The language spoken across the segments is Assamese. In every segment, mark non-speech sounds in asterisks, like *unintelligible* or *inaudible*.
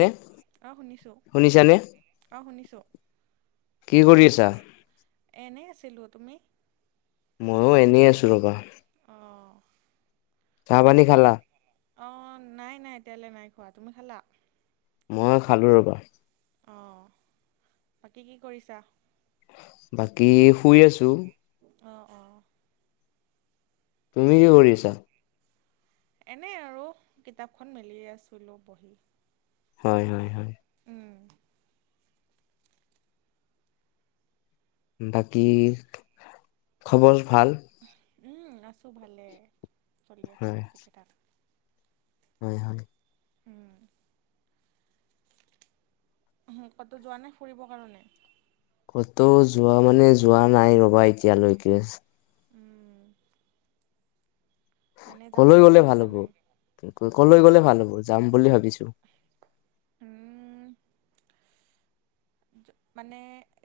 নে অ শুনিছোঁ শুনিছানে অ শুনিছোঁ কি কৰি আছা? এনেই আছিলোঁ তুমি মইও এনেই আছোঁ ৰ'বা অঁ চাহ পানী বাক খালা অঁ নাই নাই এতিয়ালে নাই খোৱা, তুমি খালা? মই খালো ৰ'বা অ বাকী কি কৰিছা বাকী শুই আছো অঁ অঁ তুমি কি কৰি আছা এনেই আৰু কিতাপখন মেলি আছিলোঁ বহি হয় হয় হয় উম বাকী খবৰ ভাল উম আছো ভালে চলি আছে হয় চব কিকিটাক হয় হয় উম ক'তো যোৱা নাই ফুৰিবৰ কাৰণে ক'তো যোৱা মানে যোৱা নাই ৰবা এতিয়ালৈকে। উম যাম কলৈ বুলি গলে ভাল ভাবিছা হব নাই কলৈ গলে ভাল হব যাম বুলি ভাবিছো। উম মানে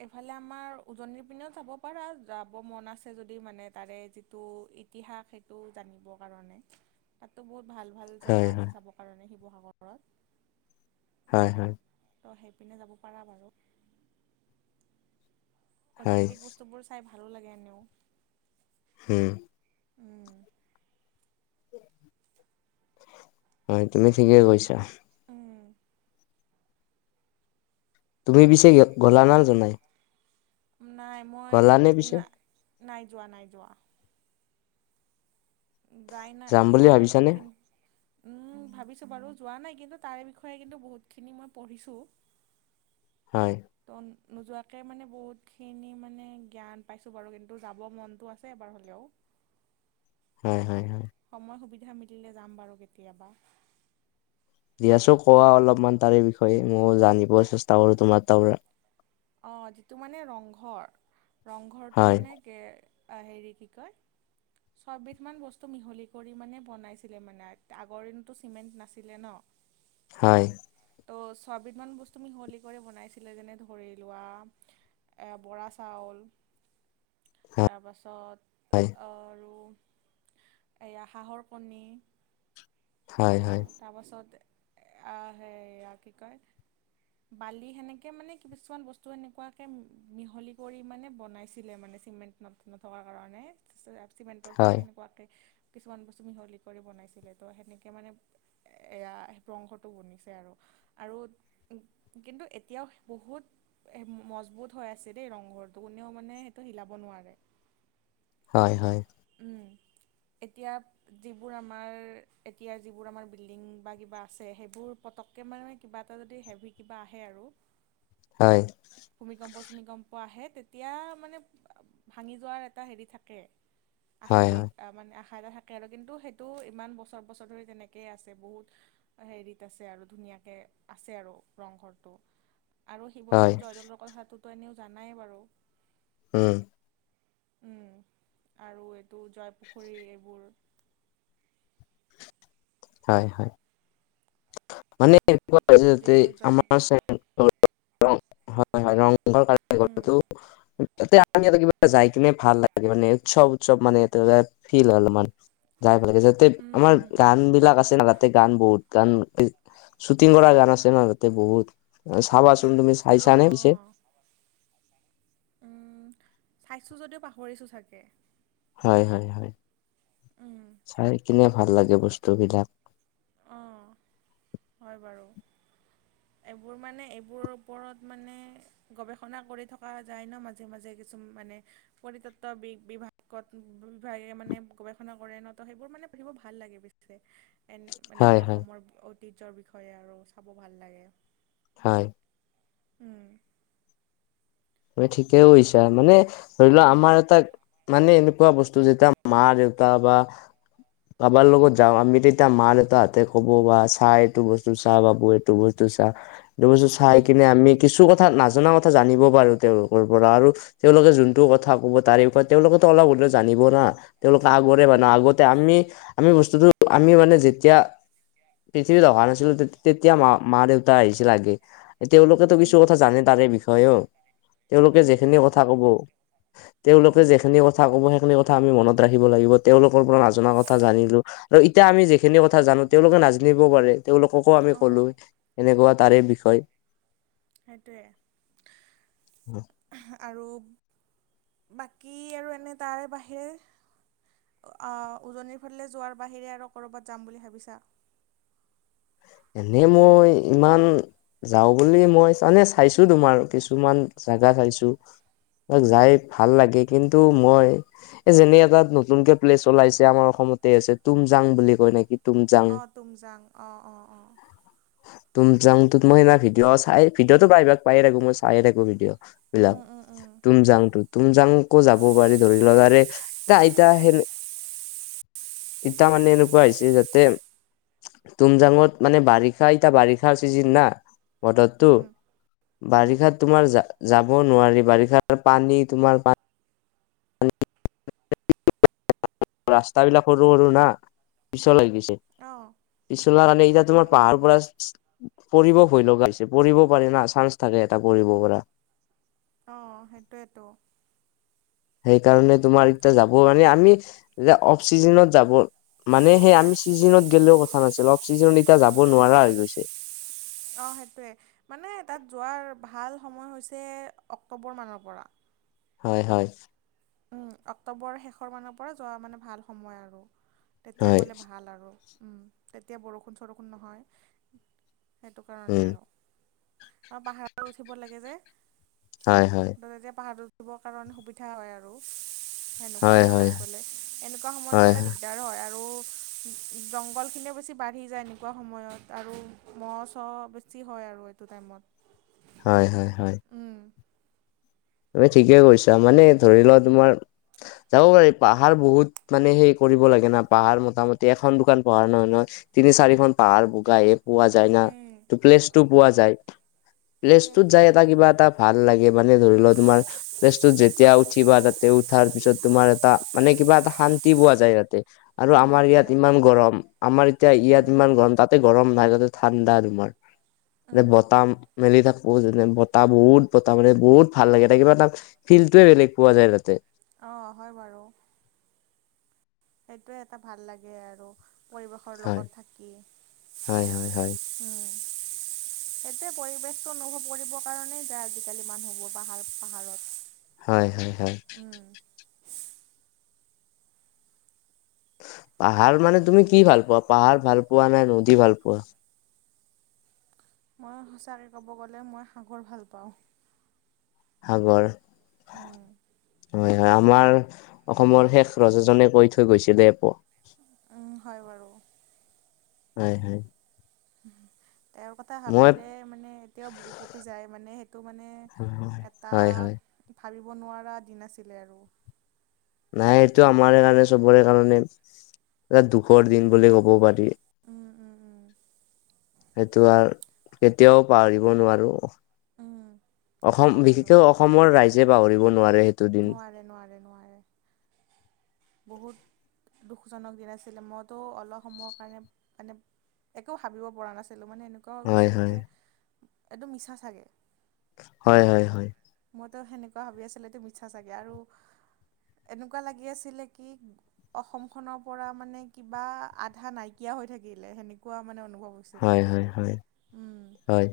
এইফালে আমাৰ উজনিৰ পিনেও যাব পাৰা যাব মন আছে যদি মানে তাৰে টো ইতিহাস সেইটো জানিবৰ কাৰণে। তাতো বহুত ভাল ভাল হয় জেগা আছে হয় চাবৰ কাৰণে শিৱসাগৰত। হয় হয়। ত' সেইপিনে যাব পাৰা বাৰু। হয় ঐতিহাসিক বস্তুবোৰ চাই ভালো লাগে এনেও। হুম। উম হয় তুমি ঠিকেই কৈছা। উম তুমি পিছে গলা না যোৱা নাই? নাই মই নে পিছে নাই যোৱা নাই যোৱা। যাই যাম নাই যোৱা বুলি নাই ভাবিছানে কিন্ত। উম ভাবিছোঁ বাৰু যোৱা নাই কিন্তু তাৰে বিষয়ে কিন্তু বহুতখিনি মই পঢ়িছোঁ। হয়। তো নোযোৱাকে মানে বহুতখিনি মানে জ্ঞান পাইছোঁ বাৰু কিন্তু যাব মনটো আছে এবাৰ হ'লেও। হয় হয় হয়। সময় সুবিধা মিলিলে যাম বাৰু কেতিয়াবা। দিয়াছোন কোৱা অলপমান তাৰে বিষয়ে ময়ো জানিব চেষ্টা কৰো তোমাৰ তাৰ পৰা অঁ যিটো মানে ৰংঘৰ ৰংঘৰটো হয় মানে হেৰি কি কয় ছয়বিধমান বস্তু মিহলি কৰি মানে বনাইছিলে মানে আগৰ দিনতো চিমেণ্ট নাছিলে ন। হয়। ত' ছবিধমান বস্তু মিহলি কৰি বনাইছিলে যেনে ধৰি লোৱা বৰা চাউল তাৰ পাছত হয় আৰু এইয়া হাঁহৰ কণী হয় হয়। তাৰপাছত সেয়া কি কয় বালি সেনেকে মানে কিছুমান বস্তু সেনেকুৱাকে মিহলি কৰি মানে বনাইছিলে মানে চিমেণ্ট নথকাৰ কাৰণে চিমেণ্টৰ ঠাই হয় এনেকুৱাকৈ কিছুমান বস্তু মিহলি কৰি বনাইছিলে তো সেনেকৈ মানে এয়া সেই প্ৰ অংশটো বনিছে আৰু আৰু কিন্তু এতিয়াও বহুত মজবুত হৈ আছে দেই ৰংঘৰটো কোনেও মানে সেইটো হিলাব নোৱাৰে। হয় হয়। উম এতিয়া যিবোৰ আমাৰ এতিয়া যিবোৰ আমাৰ বিল্ডিং বা কিবা আছে সেইবোৰ পতককৈ মানে কিবা এটা যদি হেভি কিবা আহে আৰু হয়। ভূমিকম্প চূমিকম্প আহে তেতিয়া মানে ভাঙি যোৱাৰ এটা হেৰি থাকে আ হয় হয় সেৰি মানে আশা এটা থাকে আৰু কিন্তু সেইটো ইমান বছৰ বছৰ ধৰি তেনেকেই আছে বহুত হেৰিত আছে আৰু ধুনীয়াকৈ আছে আৰু ৰংঘৰটো আৰু হয় শিৱদৌল জয়দৌলৰ কথাটোতো এনেও জানাই বাৰু উম আৰু এইটো জয়পুখুৰী এইবোৰ হয় হয় মানে এনেকুৱা হৈছে যে যিটো জয় আমাৰ চাইদৰ হয় হয় ৰংঘৰ কাৰেংঘৰ উম কাজিয়া লাগিব যাই কিনে ভাল লাগে মানে উৎসৱ উৎসৱ মানে ফিল হয় অলপমান যাই ভাল লাগে যাতে উম আমাৰ উম উম গান বিলাক আছে না তাতে গান বহুত গান শ্বুটিং কৰা গান আছে ন তাতে বহুত চাবাচোন। তুমি চাইছা নে অঁ পিছে অঁ উম চাইছোঁ যদিও পাহৰিছোঁ চাগে হয় হয় হয় উম চাই কিনে ভাল লাগে বস্তু বিলাক অঁ হয় বাৰু এইবোৰ মানে এইবোৰৰ ওপৰত মানে গৱেষণা কৰি থকা যায় ন মাজে মাজে কিছু মানে পৰিতত্ত বি বিভাগত বিভাগে মানে গৱেষণা কৰে ন সেইবোৰ মানে পঢ়িব ভাল লাগে বে ন মানে হয় আমাৰ হয় অসমৰ ঐতিহ্যৰ বিষয়ে আৰু চাব ভাল লাগে হয় উম ত ঠিকেই কৈছা মানে ধৰি লোৱা উম আমাৰ এটা মানে এনেকুৱা বস্তু যেতিয়া মা দেউতা বা কাৰোবাৰ লগত যাওঁ আমি তে এতিয়া মা দেউতা হাতে ক'ব বা চা এইটো বস্তু চা বাবু এইটো বস্তু চা এইটো বস্তু চাই উম কিনে আমি কিছু কথা নাজানা ক ক জানিব পাৰো তেওঁলোকৰ পৰা আৰু তেওঁলোকে যোনটো কথা কব তাৰেও তেওঁলোকে টো অলপ হলেও জানিব না তেওঁলোকে আগৰে মান উম আগতে আমি আমি বস্তুটো আমি মানে যেতিয়া পৃথিৱীত অহা নাছিলোঁ তেতিয়া মা মা দেউতা আহিছিল আগে। তেওঁলোকেতো কিছু উম কথা জানে তাৰে বিষয়েও তেওঁলোকে উম যিখিনি জানে কথা জানে কব তেওঁলোকে উম যিখিনি কথা কব সেইখিনি কথা আমি মনত ৰাখিব লাগিব তেওঁলোকৰ পৰা নজনা কথা জানিলোঁ। আৰু এতিয়া আমি যিখিনি কথা জানো তেওঁলোকে নাজানিবও পাৰে তেওঁলোককো আমি কলো অ' এনেকুৱা তাৰে বিষয় সেইটোৱে উম আৰু বাকী আৰু এনে তাৰে বাহিৰে উজনিৰ ফালে যোৱাৰ বাহিৰে আৰু ক'ৰবাত যাম বুলি ভাবিছা? এনে মই ইমান যাওঁ বুলি মই মানে চাইছো তোমাৰ কিছুমান জাগা চাইছো ত উম, যাই ভাল লাগে কিন্তু মই এ যেনে এটা নতুনকে প্লেচ ওলাইছে আমাৰ অসমতে আছে তুমজাং বুলি কয় নেকি তুমজাং অ' তুমজাং অঁ অঁ অঁ তুমজাংতো মই সদিনা ভিডিঅ চাই ভিডিঅ'টো পায়াই থাকো মই চাই থাকো ভিডিঅ' বিলাক উম, উম, উম, তুমজাং ত তুমজাংকো যাব পাৰি ধৰি লকাৰে এ আইতা সে এতিয়া মানে এনেকুৱা হৈছে যাতে তুমজাংত মানে বাৰিষা এতিয়া বাৰিষাৰ চিজন না বতৰটো উম, উম, বাৰিষাত তোমাৰ যাব নোৱাৰি বাৰিষাৰ পানী তোমাৰ ৰাস্তা বিলাক সৰু সৰু না পিছ হৈ গৈছে অ বিছনা আনি এতিয়া উম, তোমাৰ উম, পাহাৰ উম, পৰা পৰিব ভয় লগা হৈছে পৰিব পাৰে না চান্স থাকে এটা পৰিব পৰা অ সেইটোয়েটো সেইকাৰণে তোমাৰ এতিয়া যাব মানে আমি এতা অফ চিজনত যাব মানে সেই আমি ছিজনত গেলেও কথা নাছিল অফ ছিজনত এতিয়া যাব নোৱাৰা হৈ গৈছে অঁ সেইটোৱে মানে তাত যোৱাৰ ভাল সময় হৈছে অক্টোবৰ মানৰ পৰা হয় হয় উম অক্টোবৰৰ শেষৰ মানৰ পৰা যোৱা মানে ভাল সময় আৰু তেতিয়া হয় গ'লে ভাল আৰু উম তেতিয়া বৰষুণ চৰষুণ নহয় সেইটো কাৰণে উম আৰু আৰু পাহাৰত উঠিব লাগে যে হয় হয় ধ এতিয়া পাহাৰত উঠিবৰ কাৰণে সুবিধা হয় আৰু সেনেকুৱা হয় হয় সময়ত গলে এনেকুৱা সময়ত হয় গ'লে দিগদাৰ হয় আৰু জংঘল খিনিও বেছি বাঢ়ি যায় এনেকুৱা সময়ত আৰু মহ চ বেছি হয় আৰু টো টাইমত হয় হয় হয় ঊম তুমি ঠিকে কৈছা মানে ধৰি লোৱা তোমাৰ যাব পাৰি পাহাৰ বহুত মানে সেই কৰিব লাগে না পাহাৰ মোটামুটি এখন দোকান প়াহাৰ নহয় নহয় তিনি চাৰিখন পাহাৰ বগাইহে পোৱা যায় না উম। ত প্লেচটো পোৱা যায় প্লেচটোত সেইটোৱেতো যাই এটা কিবা তাত ভাল লাগে মানে ধৰি লোৱা তোমাৰ প্লেচটোত যেতিয়া উঠিবা তাতে উঠাৰ পিছত তোমাৰ এটা মানে কিবা এটা শান্তি পোৱা যায় তাতে আৰু উম, আমাৰ ইয়াত সেইটোৱে ইমান গৰম আমাৰ এতিয়া ইয়াত উম, ইমান গৰম তাত তাতে গৰম নাই তাতে ঠাণ্ডা তোমাৰ এম উম, বতাহ মেলি থাকো যেনে বতাহ বহুত বতাহ মাৰে বহুত ভাল লাগে তা কিবা তাত ফিল্টয়ে বেলেগ পোৱা যায় তাতে অঁ হয় বাৰু সেইটোৱে এটা ভাল লাগে আৰু পৰিৱেশৰ হয় লগত থাকি হয় হয় হয় উম *inaudible* সেইটোয়ে পৰিৱেশতটো অনুভৱ কৰিব কাৰণেই যায় আজিকালি মানুহবোৰ পাহাৰ পাহাৰত হয় হয় হয় পাহাৰ মানে তুমি কি ভাল পোৱা পাহাৰ ভাল পোৱা নাই নদী ভাল পোৱা মই সঁচাকে ক'ব গ'লে মই সাগৰ ভাল পাওঁ সাগৰ উম হয় হয় আমাৰ অসমৰ শেষ ৰজাজনে কৈ থৈ গৈছিলে এপ উম হয় বাৰু হয় হয় উহুম তেওঁৰ কথ তা মই ভাবিলে মানে এতিয়াও বকু কপি যায় মানে সেইটো মানে হয় এটা হয় হয় ভাবিব নোৱাৰা দিন আছিলে আৰু', নাই, এইটো আমাৰ কাৰণে, চবৰে কাৰণে, এটা দুঃখৰ দিন বুলি ক'ব পাৰি', উম', - উম', - উম', সেইটো আৰু, কেতিয়াও পাহৰিব নোৱাৰোঁ, উম সেইটো অসম হয় বাৰু। বিশেষকৈ অসম', অসমৰ ৰাইজে পাহৰিব নোৱাৰে সেই', নোৱাৰে - নোৱাৰে - নোৱাৰে', বহুত, দু্ঃখজনক দিন আছিলে, মইতো অলপ সময়ৰ কাৰণে, মানে', একো ভাবিব পৰা নাছিলোঁ মানে এনেকুৱা হৈ হয় গৈছিলোঁ হয় যে, একদম মিছা চাগে', হয় - হয় - হয়', মইতো সেনেকুৱা ভাবি আছিলোঁ এইটো মিছা চাগে আৰু, এনেকুৱা লাগি আছিলে', কি', অসমখনৰ পৰা মানে কিবা, আধা নাইকিয়া হৈ থাকিলে, সেনেকুৱা মানে অনুভৱ হ'ল', হয় -হয় -হয়', উম', হয়',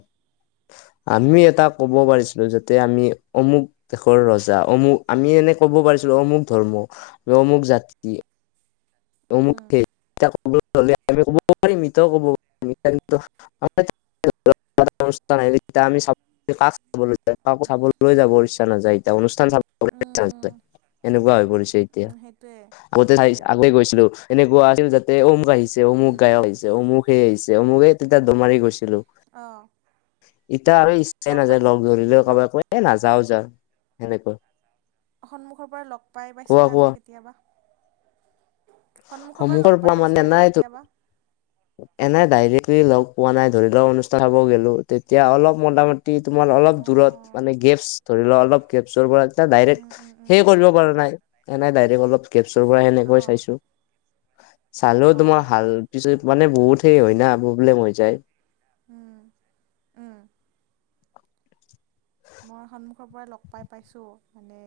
আমি এটা ক'ব পাৰিছিলোঁ যাতে আমি, অমুক', দেশৰ ৰজা অমুক, আমি এনে ক'ব পাৰিছিলোঁ অমুক ধৰ্ম, অমুক জাতি', অমুক উম কেইটা অমুক চলে আ', *unintelligible* এতিয়া আমি চাব, কাক চাবলৈ যাম কাকো চাবলৈ যাবৰ ইচ্ছা নাযায় এতিয়া অনুষ্ঠান চাব', কাৰোৰেই উম ইচ্ছা উম নাযায়, এনেকুৱা হৈ পৰিছে এতিয়া, উম সেইটোৱে আগতে চাই সেইটোৱে আগে গৈ', গৈছিলোঁ, এনেকুৱা আছিল যাতে ও অমুক আহিছে, অমুক উম গায়ক আহিছে, অমুক সেই আহিছে, অমুক এই তেতিয়া দৰ মাৰি গৈ', গৈছিলোঁ, অঁ এতিয়া আৰু ইচ্ছাই নাযায় লগ ধৰিলেও লগ কাবাকে', এ', নাযাওঁ যা, সেনেকুৱা', সন্মুখৰ পৰা লগ পাই - কোৱা পাইছিলা কোৱা নে কেতিয়াবা? সন্মুখৰ পৰা লগ পাই - পাইছিলা নে কেতিয়াবা? এনে ডাইৰেক্টলি লগ পোৱা নাই ধৰি লওঁ অনুষ্ঠান চাব গ'লো তেতিয়া অলপ মোটামুটি', তোমাৰ অলপ দূৰত, অ', মানে গেপছ, ধৰি লোৱা অলপ গেপছৰ পৰা তাক উম, ডাইৰেক্ট', উম, উম, সেইও উম, কৰিব পৰা নাই, এনেই ডাইৰেক্ট অলপ কেপছৰ পৰা সেনেকৈ অ', চাইছোঁ', চালেও তোমাৰ অ', ভাল, পিছত মানে বহুত হেৰি হয় না, প্ৰব্লেম হৈ যায়', উম', - উম', মই সন্মুখৰ পৰা লগ পাই - পাইছোঁ মানে',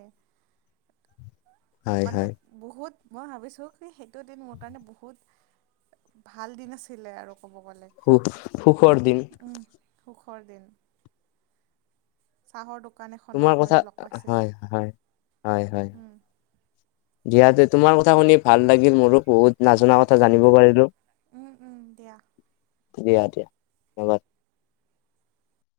হয় মানে হয় বহুত মই ভাবিছোঁ কি সেইটোদিন মোৰ কাৰণে বহুত', ভাল দিন আছিলে আৰু ক'ব গ'লে', সুখ - সুখৰ দিন', উম', সুখৰ দিন', চাহৰ দোকান তোমাৰ এখনত কথা মানে লগ হয় পাইছিলোঁ', হয় হয় - হয়, উম, ইয়াতে তোমাৰ কথা শুনি ভাল লাগিল মোৰো বহুত', নাজনা কথা অ'কে জানিব অ'কে পাৰিলোঁ, উম, উম, দিয়া। দিয়া - দিয়া ধন্যবাদ',